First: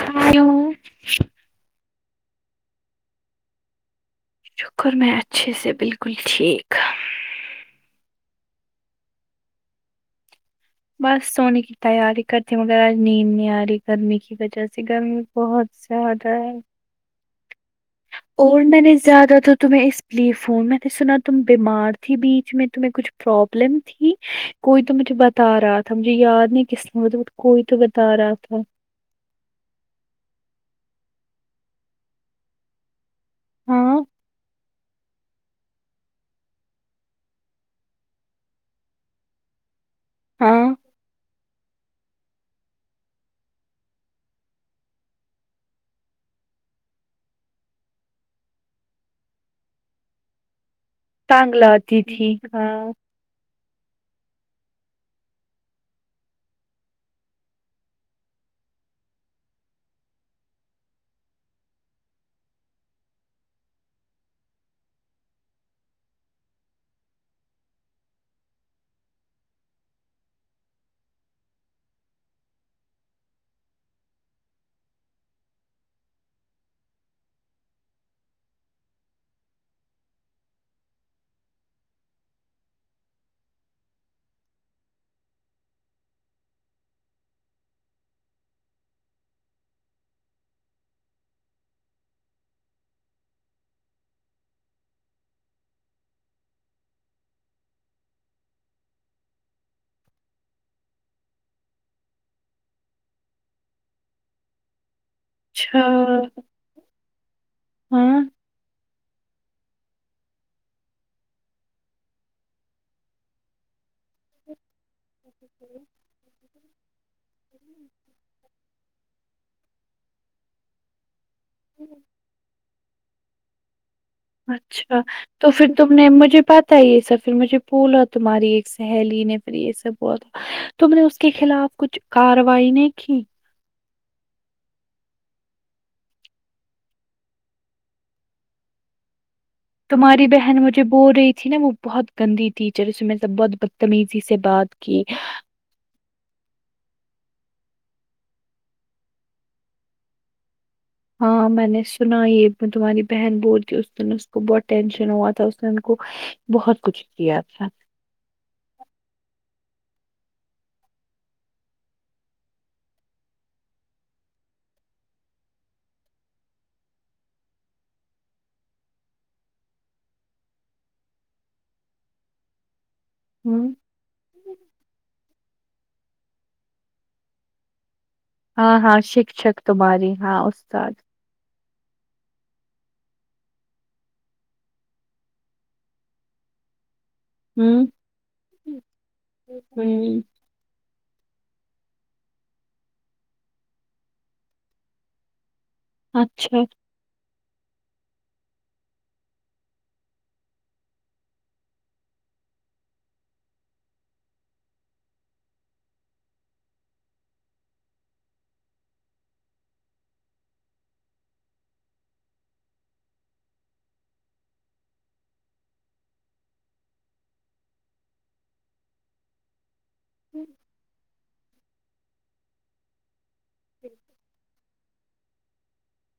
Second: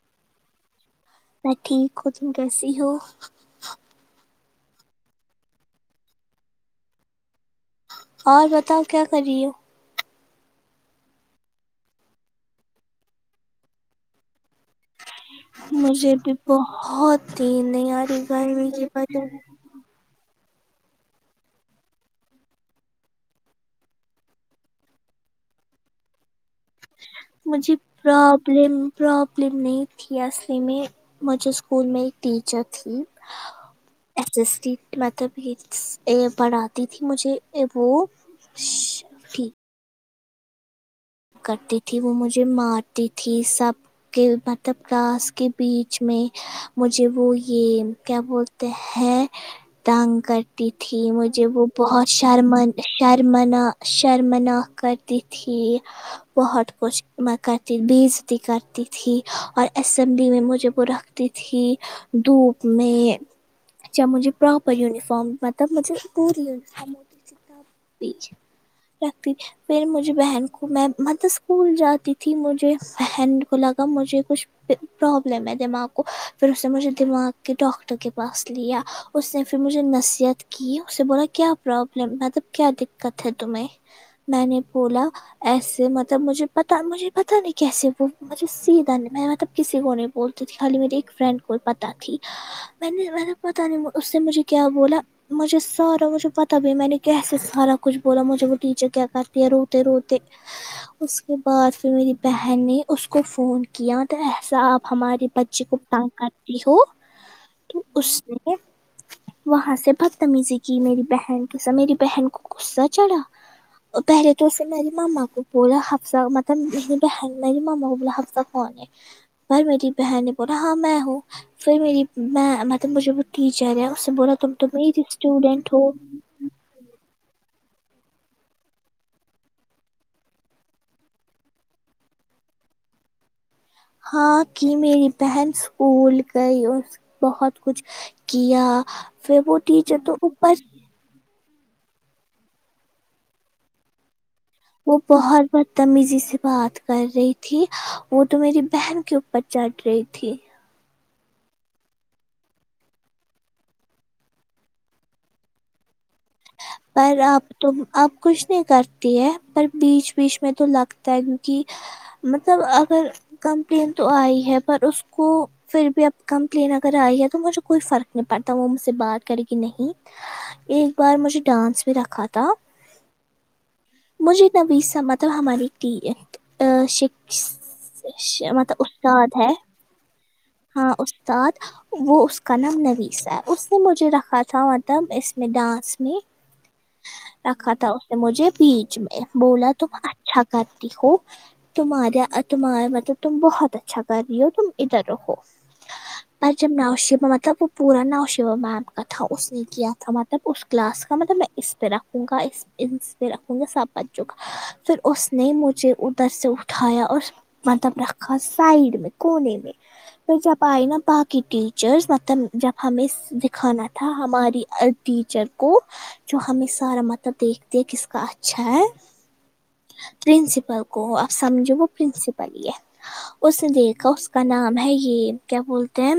[unintelligible] میں ٹھیک ہو تم کیسی ہو شکر میں اچھے سے بالکل ٹھیک اور بتاؤ کیا کر رہی ہو بس سونے کی تیاری کرتی مگر آج نیند نہیں آ رہی گرمی کی وجہ سے گرمی بہت مجھے زیادہ بھی ہے بہت نیند نئی ارہی اور میںنے زیادہ تو تمہیں اس لیے فون میں نے سنا تم بیمار تھی بیچ میں تمہیں کچھ پرابلم تھی کوئی تو مجھے بتا رہا تھا مجھے یاد نہیں کس نے کوئی مجھے تو بتا رہا تھا پرابلم پرابلم نہیں تھی اصلی میں مجھے اسکول میں ایک ٹیچر تھی ہاں اس اس تی مطلب یہ پڑھاتی تھی مجھے وہ ہ ہاں کرتی تھی وہ مجھے مارتی تھی سب کے مطلب کلاسس کے بیچ میں مجھے وہ یہ کیا بولتے ہیں دان تھی مجھے ٹانگ وہ لاتی بہت تھی شرم ہاں شر شرمنا شرمنا کرتی تھی [inaudible] بہت کچھ مکرتی بیزتی کرتی تھی اور اسمبلی میں مجھے وہ رکھ تی تھی دھوپ میں جب مجھے پراپر یونیفارم مطلب مجھے پوری یونیفارم رکھتی پھر مجھے بہن کو میں اسکول جاتی تھی مجھے بہن کو لگا مجھے کچھ پھر پرابلم ہے دماغ کو پھر اس نے مجھے دماغ کے ڈاکٹر کے پاس لیا اس نے پھر مجھے نصیحت کی اسے بولا کیا پرابلم مطلب کیا دقت ہے تمہیں میں نے بولا ایسے مطلب مجھے پتا مجھے پتا نہیں کیسے وہ مجھے سیدھا نہیں میں مطلب کسی کو نہیں بولتی تھی خالی میری ایک فرینڈ کو پتاہ تھی میں نے میں نے پتا نہیں اس سے مجھے کیا بولا مجھے سارا مجھے پتا بھی میں نے کیسے سارا کچھ بولا مجھے وہ ٹیچر کیا کرتی ہے روتے روتے [inaudible] اس کے بعد پھر میری بہن نے اس کو فون کیا تو ایسا آپ ہمارے بچی کو اچھا تنگ کرتی ہو تو اس ہاں نے وہاں سے بدتمیزی کی میری بہن کے ساتھ میری بہن کو غصہ چڑھا پہلے تو اسے میری ماما بولا حفصہ مطلب میری بہن مطلب ماما کو بولا حفصہ کون ہے پر میری بہن نے بولا ہاں میں ہوں پھر میری میں مطلب مجھے ٹیچر ہے اسنے بولا تم تو اچھا میری تو پھر اسٹوڈینٹ ہو تم نے مجھے بات یہ سب پھر مجھے بولا تمہاری ایک سہیلی نے پھر یہ سب بہت تو میں نے اس کے خلاف کچھ کاروائی نہیں کی ہاں کہ میری بہن اسکول گئی اور بہت کچھ کیا پھر وہ ٹیچر تو تمہاری اوپر بہن مجھے بول رہی تھی نا وہ بہت گندی ٹیچر اس میں سے بہت بدتمیزی سے بات وہ کی بہت بدتمیزی سے بات کر رہی تھی وہ تو میری بہن کے اوپر چڑھ رہی تھی ہاں میں نے سنا یہ تمہاری بہن بول تی اس دن اس کو بہت ٹینشن ہوا تھا اس دین کو بہت کچھ پر کیا آپ تھا تو آپ کچھ نہیں کرتی ہے پر بیچ بیچ میں تو لگتا ہے کیوںکہ مطلب اگر کمپلین تو آئی ہے پر اس کو پھر بھی اب کمپلین اگر آئی ہے تو مجھے کوئی فرق نہیں پڑتا وہ مجھ سے بات کرے گی نہیں ایک بار مجھے ڈانس بھی رکھا تھا ہوں مجھے تبھی سا مطلب ہماری شکس س اش ہاں مطلب ہاں استاد ہے شکشک تمہاری ہاں اس ہاں استاد وہ اسکا نام نویسہ ہے اسنے مجھے رکھا تھا مطلب اس میں ڈانس میں رکھا ہوں تھا اس نے مجھے بیچ میں بولا تم ہوں اچھا کرتی ہو تمہارا تمہارا مطلب تم بہت اچھا کر رہی ہو تم ادھر رہو پر اچھا جب نؤ شیما مطلب پورا ناشیوہ میم کا تھا اس نے کیا تھا مطلب اس کلاس کا مطلب میں اس پہ رکھوں گا اس اسمیں رکھوں گا سب بچوں کا پھر اس نے مجھے ادھر سے اٹھایا اور مطلب رکھا سائڈ میں کونے میں پر جب آئی نا باقی ٹیچرس مطلب جب ہمیں دکھانا تھا ہماری ٹیچر کو جو ہمیں سارا مطلب دیکھتے کس کا اچھا ہے پرنسپل کو آپ سمجھو وہ پرنسپل ہی ہے اس نے دیکھا اس کا نام ہے یہ کیا بولتے ہیں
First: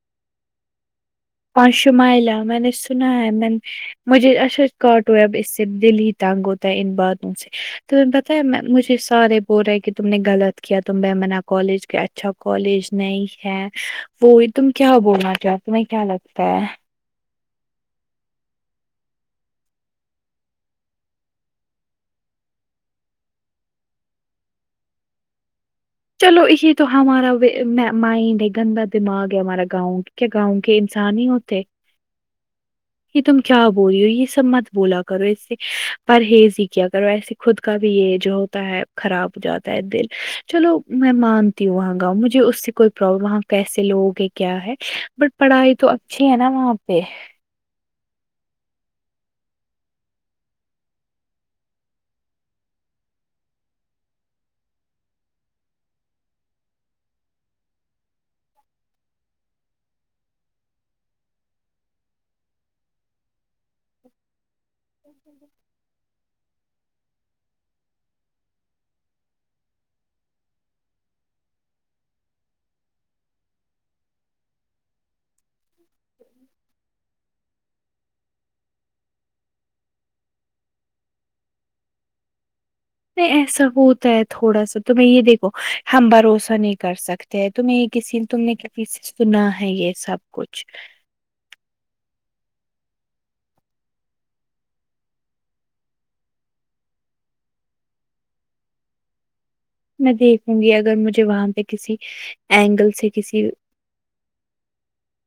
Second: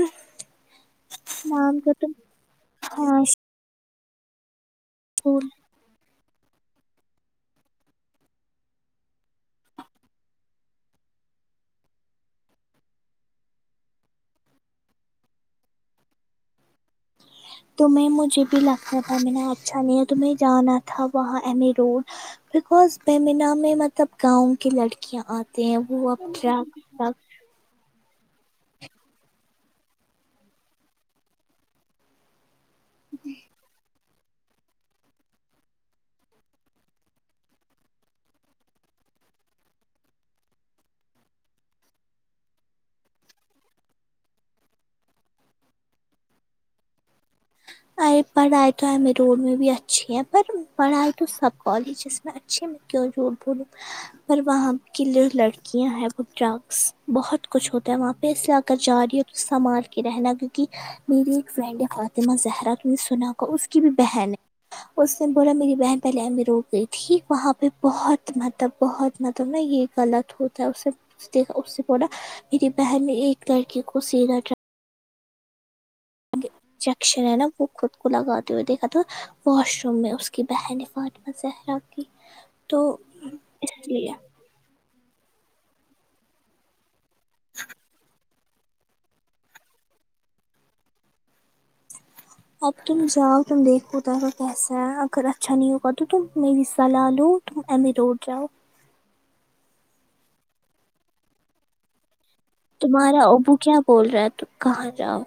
پانچ نام تو تم شمائلہ میں نے سنا ہاں ہے میں مجھے اچھا کاٹو اب اسکول اس سے دل ہی تنگ ہوتا ہے ان باتوں سے تم نے بتایا میں مجھے سارے بول رہے کہ تم نے غلط کیا تم میمنا کالج کے اچھا کالج نہیں ہے وہی تم کیا بولنا چاہتے تمہیں کیا لگتا ہے تو میں مجھے بھی لگتا تھا میںنے اچھا نہیں ہے تو میں جانا تھا وہاں M A road because Bemina میں مطلب گاؤں کی لڑکیاں آتے ہیں وہ اب چلو یہ تو ٹر ہمارا مائنڈ ہے گندا دماغ ہے ہمارا گاؤں کی کیا گاؤں کے انسان نہیں ہوتے یہ تم کیا بول رہی ہو یہ سب مت بولا کرو اس سے پرہیز ہی کیا کرو ایسے خود کا بھی یہ جو ہوتا ہے خراب جاتا تا ہے دل چلو میں مانتی ہوں وہاں گاؤں مجھے اس سے کوئی پرابلم وہاں کیسے لوگ ہیں کیا ہے بٹ پڑھائی تو اچھی ہے نا وہاں پہ ا پڑھائی تو ایم اے روڈ میں بھی اچھی ہے پر پڑھائی تو سب کالجز میں اچ اچھے میں کیوں جھوٹ بولوں پر وہاں کی جو لڑکیاں ہیں وہ ڈرگس بہت کچھ ہوتا ہے وہاں پہ اس طرح کر جا رہی ہے سمال کے رہنا کیونکی میری ایک فرینڈ فاطمہ زہر تم نے سنا کہ اس کی بھی بہن ہے اس نے بولا میری بہن پہلے ہمیں روک گئی تھی وہاں پہ بہت مطلب بہت مطلب نا یہ غلط ہوتا ہے اسے دیکھا اس سے بڑا میری بہن نے ایک لڑکے کو سا انجیکشن ہے نا وہ خود کو لگاتے ہوئے دیکھا تھا واش روم میں اس کی بہن ہیں فاطمہ ظہرا کی تو نہیں ایسا اس ہوتا لیے ہے تھوڑا سا تمہیں یہ دیکھو ہم بھروسہ نہیں کر سکت تمہ یہ کسی نے تم نے کسی سے سنا ہے یہ سب کچھ اب تم جاؤ تم دیکھو ادھر کیسا ہے اگر اچھا نہیں ہوگا تو تم میری صلاح لو تم ایمی اے روڈ جاؤ میں دیکھوں گی اگر مجھے وہاں پہ کسی اینگل سے تمہارا کسی ابو کیا بول رہا ہے تم کہاں جاؤ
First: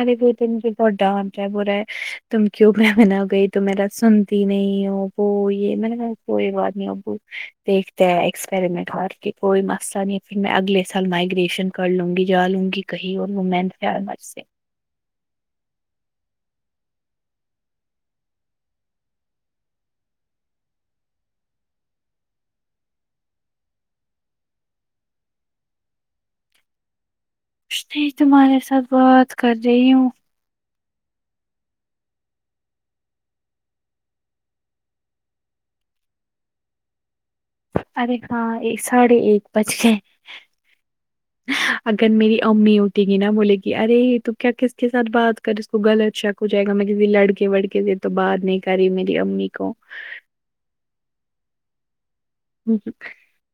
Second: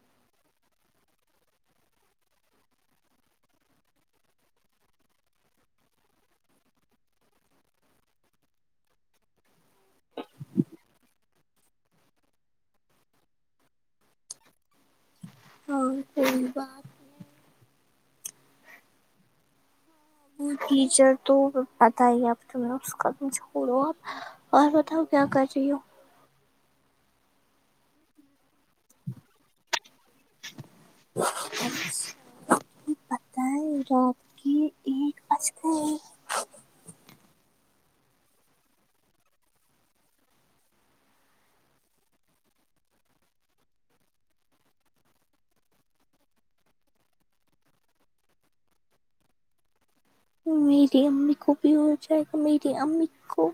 ارے وه تو مجھے بہت ڈانٹ بول رہا ہے تم کیوں میمونہ گئی تو میرا سنتی نہیں ہو وہ یہ میں نے کہا کوئی بات نہیں ابو دیکھتے ہے ایکسپریمنٹ کر کے کوئی مسئلہ نہیں ہے پھر میں اگلے سال مائگریشن کر لوں گی جا لوں گی کہیں اور وہومین [unintelligible] ہاں سہی بات ٹیچر تو پتا ہی اب تم اس کا تم چھوڑو اب اور بتاؤ کیا کر رہی ہو کچھ نہی تمہارے ساتھ بات کر رہی ہوں پتا ہے رات کے ایک پچ گے ارے ہاں ایک ساڑھے ایک بج گئے اگر میری امی اٹھنگی نا بولے گی ارے تو کیا کس کے ساتھ بات کار اس کو غلط شک ہو جائے گا میں کسی لڑکے وڑکے سے تو بات نہیں کری میری امی کو میری امی کو بھی ہو جائے گا میری امی کو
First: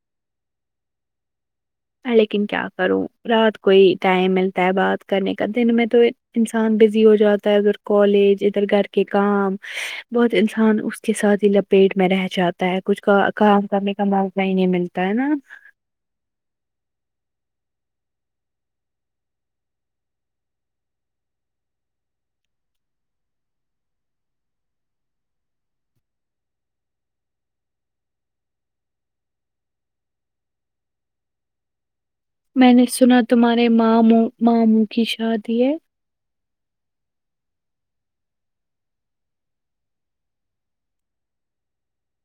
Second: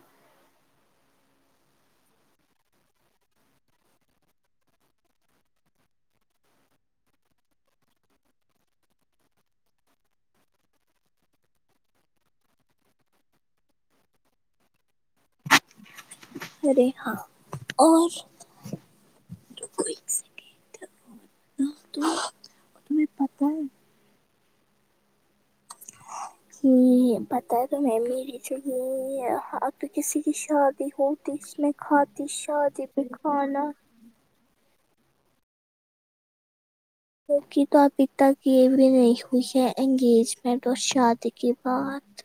لیکن کیا کروں رات کو ہی ٹائم ملتا ہے بات کرنے کا دن میں تو انسان بزی ہو جاتا ہے ادھر کالج ادھر گھر کے کام بہت انسان اس کے ساتھ ہی پیٹ میں رہ جاتا ہے کچھ کا کام کرنے کا موقع ہی نہیں ملتا ہے نا ارے ہاں اور کوئی تمہیں پتہ ہے کی پتے ہے تو میں میری چ تو کسی کی شادی ہو تی اس میں کھاتی میں نے شادی پہ سنا تمہارے کھانا ماموں ماموں کی شادی ہے جوکہ تو ابھی تک یہ بھی نہیں ہوئی ہے انگیجمنٹ اور شادی کے بعد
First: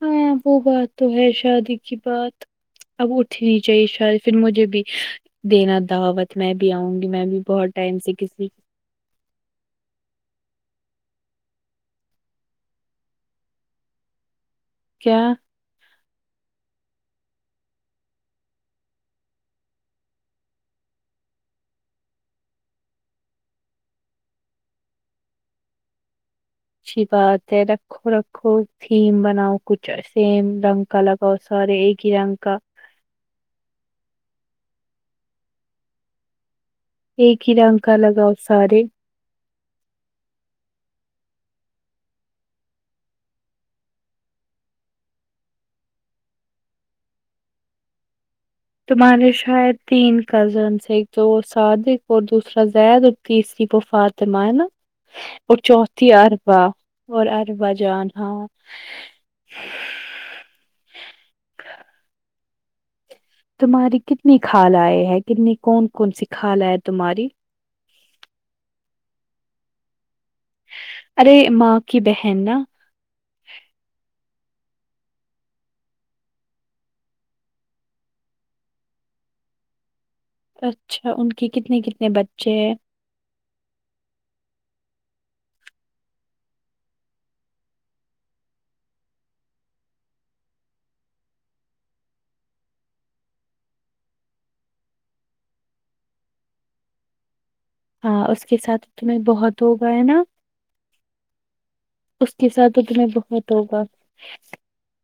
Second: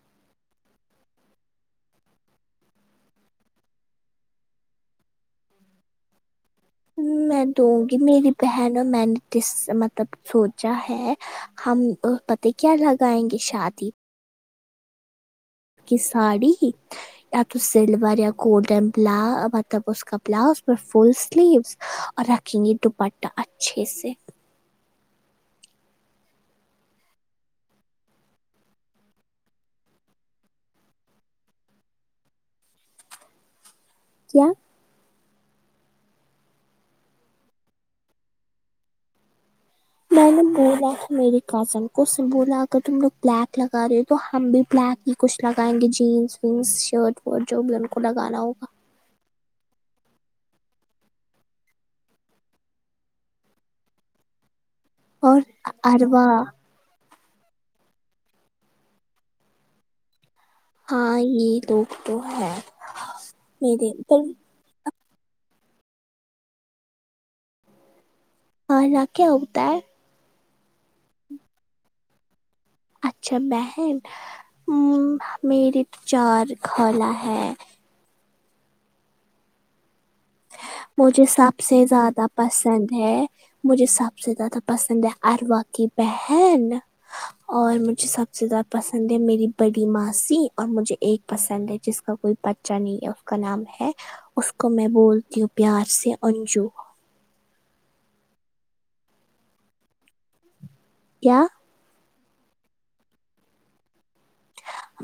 ہاں وہ بات تو ہے شادی کی بات اب اٹنی نہیں چاہیے شاید پھر مجھے بھی دینا دعوت میں بھی آؤں گی میں بھی بہت دوں گی ٹائم سے میری کسی بہن میں نے کس مطلب سوچا ہے ہم پتے کیا لگائیں گے شادی کیا کہ ساڑی یا تو سلور یا گولڈن بلا مطلب اس کا بلاؤز فل سلیوس اور رکھیں گے دوپٹہ اچھے سے اچھی بات ہے رکھ رکھو رکھو تھیم بناؤ کچھ سیم رنگ کا لگاؤ سارے ایک ہی رنگ کا کیا ایک ہی رن کا لگاؤ سارے میں نے بولا ہے میرری کزن کو اس سے بولا اگر تم لوگ بلیک لگا رہے ہو تو ہم بھی بلیک ہی کچھ لگائیں گے جینس وینس شرٹ وورٹ جو بھی ان کو لگانا ہوگا تمہارے شاید تین کزنس ایک دو سعد ایک اور دوسرا زید تیسری تو مفطمہ ہے نا اور چوتھی اروا اربا اور اربا جان ہاں ہاں یہ لوگ تو ہے میرے تمہاری پر کتنی کھالے ہے کتنی کون کون سی کال آ ہے تمہاری خالہ کیا ہوتا ہے ارے ماں کی بہن نا اچھا بہن میرریے تو چار خالہ ہے اچھا مجھے ان کے سب کتنے سے کتنے زیادہ بچے ہیں پسند ہے مجھے سب سے زیادہ پسند ہے اروا کی بہن اور مجھے سب سے زیادہ پسند ہے میری بڑی ماسی اور مجھے ایک پسند ہے جس کا کوئی بچا نہیں ہے اس کا نام ہے اس کو میں بولتی ہوں پیار سے انجو ہاں اس کے ساتھ تمہیں بہت ہو گیا ہے نا کیا اس کے ساتھ تو تمہیں بہت ہوگا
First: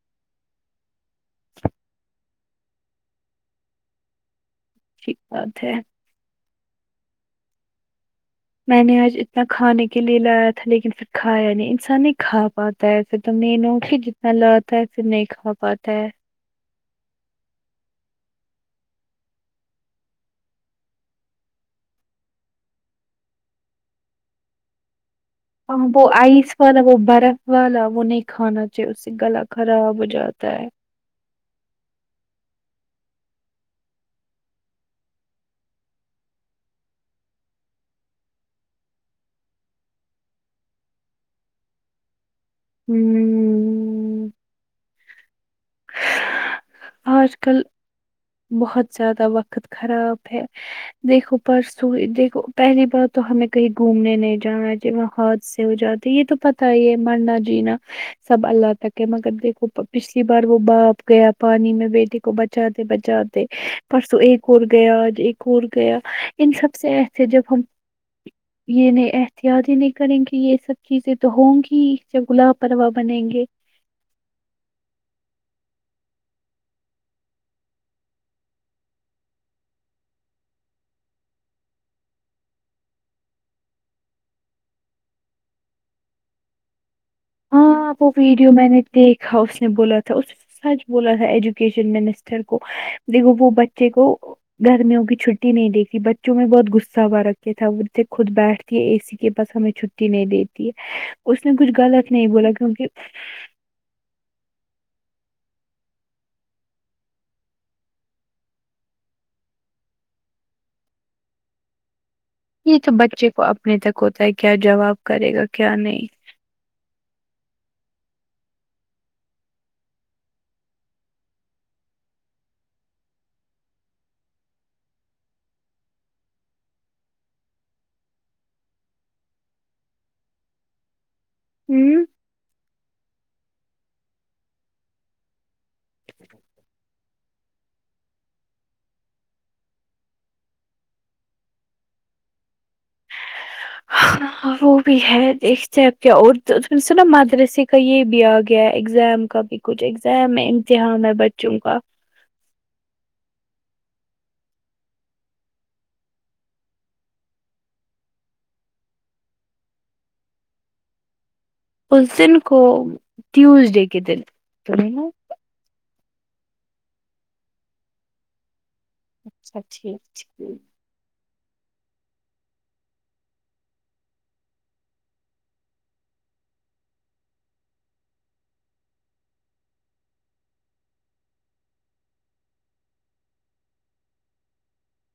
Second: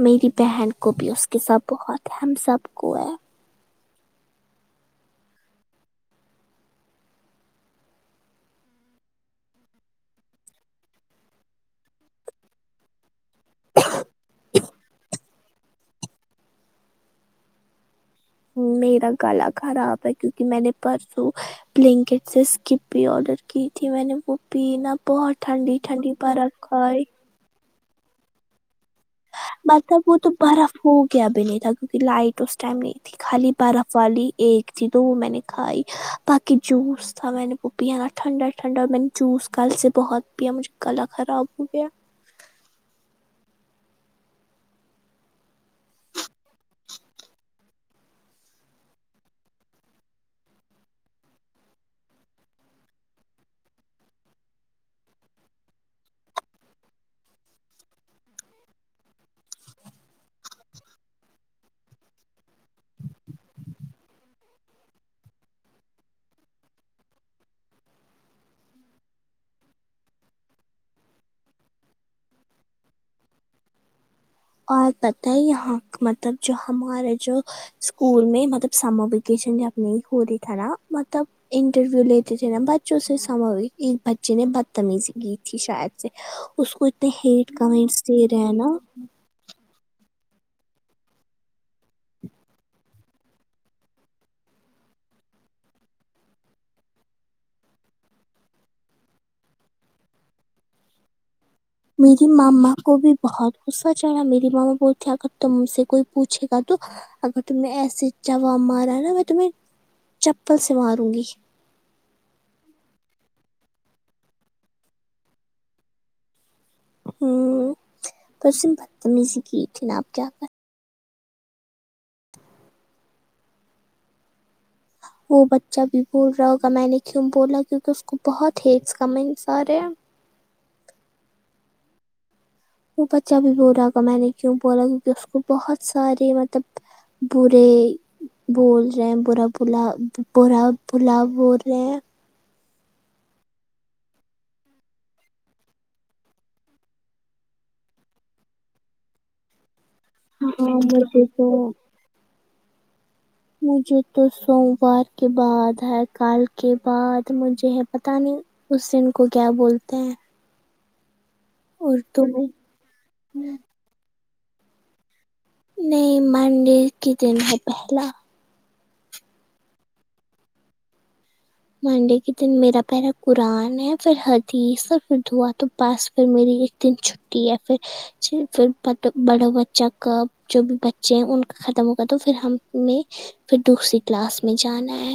میری بہن کو بھی اس کے سات بہت ہم سب کو ہے ٹھیک بات ہے میں نے آج اتنا کھانے کے لیے لایا تھا لیکن پھر کھایا نہیں انسان نہیں کھا پاتا تاہےتو مینوں کی جتنا لاتا ہے ایسے نہیں کھا پاتا ہے ہ میرا گلا خراب ہے کیونکہ م نے پرسوں بلینکٹ سے اسکپ بھی آڈر کی تھی میں نے وہ پینا بہت ٹھنڈی ٹھنڈی بارک اور ایک وا لا وہ نہیں کھانا چاہیے اسے گلا خراب مطلب ہو وہ تو جاتا ہے برف ہو گیا بھی نہیں تھا کیونکہ لائٹ اسس ٹائم نہیں تھی خالی برف والی ایک تھی دو وہ میں نے کھائی باقی جوس تھا میں نے وہ پیا نا ٹھنڈا ٹھنڈا میں نے جوس کل سے بہت پیا مجھے کلا خراب ہو گیا ہوں آج کل بہت زیادہ وقت خراب ہے دیکھو پرسو دیکھو پہلی بار تو ہمیں کہیں گھومنے نہیں جانا ہےچاہ وہاں ہ سے ہو جاتے یہ تو پتا ہی ہے مرناجینا سب اللہ تک ہے مگر دیکھو پچھلی بار وہ باپ گیا پانی میں بیٹے کو بچاتے بچاتے پرسوں ایک اور گیا آج ایک اور گیا ان سب سے ایسے جب ہم یہ نہیں احتیاط ہی نہیں کریں گی یہ سب چیزیں تو ہوں گی جب گلاب پروا بنیں گے اور پت ہے یہاں مطلب جو ہمارے جو اسکول میں مطلب سمر ویکیشنب نہیں ہو رہی تھا نا مطلب انٹرویو لیتے تھے نا بچوں سے سمو ایک بچے نے بدتمیزی کی تھی شاید سے اس کو اتنے ہیٹ کمینٹ دے رہہے ہے نا ہا اس نے بولا تھا اس سچ بولا تھا ایجوکیشن منسٹر کو دیکھو وہ بچے کو گرمیوں کی چھٹی نہیں دیکھی بچوں میں بہت غصہ ہوا رکھے تھا وہ تھے خود بیٹھ اے سی کے پاس ہمیں چھٹی نہیں دیتی ہے اس نے کچھ غلط میری نہیں بولا ماما کیونکہ کو بھی بہت اس کا واچھنا میری ماما بولتی اگر تم سے کوئی پوچھے گا تو اگر تمیں ایسے جواب مارا ہے نا میں تمہیں چپل سے ماروں گی یہ تو بچے کو اپنے تک ہوتا ہے کیا جواب کرے گا کیا نہیں ہوں پرسم بدتمی کی تھی نا آپ کیا کرے وہ بچہ بھی بول رہا ہوگا میں نے کیوں بولا کیوںکہ اس کو بہت ہیٹز کمیٹس آر ہے ہوں وہ بچہ بھی بولارا ہو گا میں نے کیوں بولا کیونکہ اس کو بہت سارے مطلب بورے بول رہے ہیں برا بلا برا بلا بول رہے ہیں ہاں وہ بھی ہے دیکھتے ہے اب کیا اور سے نا مدرس کا یہ بھی آ گیا ہے ایگزام کا بھی کچھ ایگزام ہے ہاں امتحان ہے مجھے تو بچوں کا مجھے تو سوموار کے بعد ہے کل کے بعد مجھےہے پتہ نہیں اس دن کو کیا بولتے ہیں اس اردو دن کو میں ٹیوزڈے کے دن نہیں منڈے کے دن ہے پہلا اچھا ٹھیک ٹھیک منڈے کے دن میرا پہرا قرآن ہے پھر حدیث اور پھر دعاتو بس پھر میریط دن چھٹی ہے پھر پھر باتا بڑوں بچہ کا جو بھی بچے ہیں ان کا ختم ہو گا تو پھر ہم میں پھر دوسری کلاس میں جانا ہے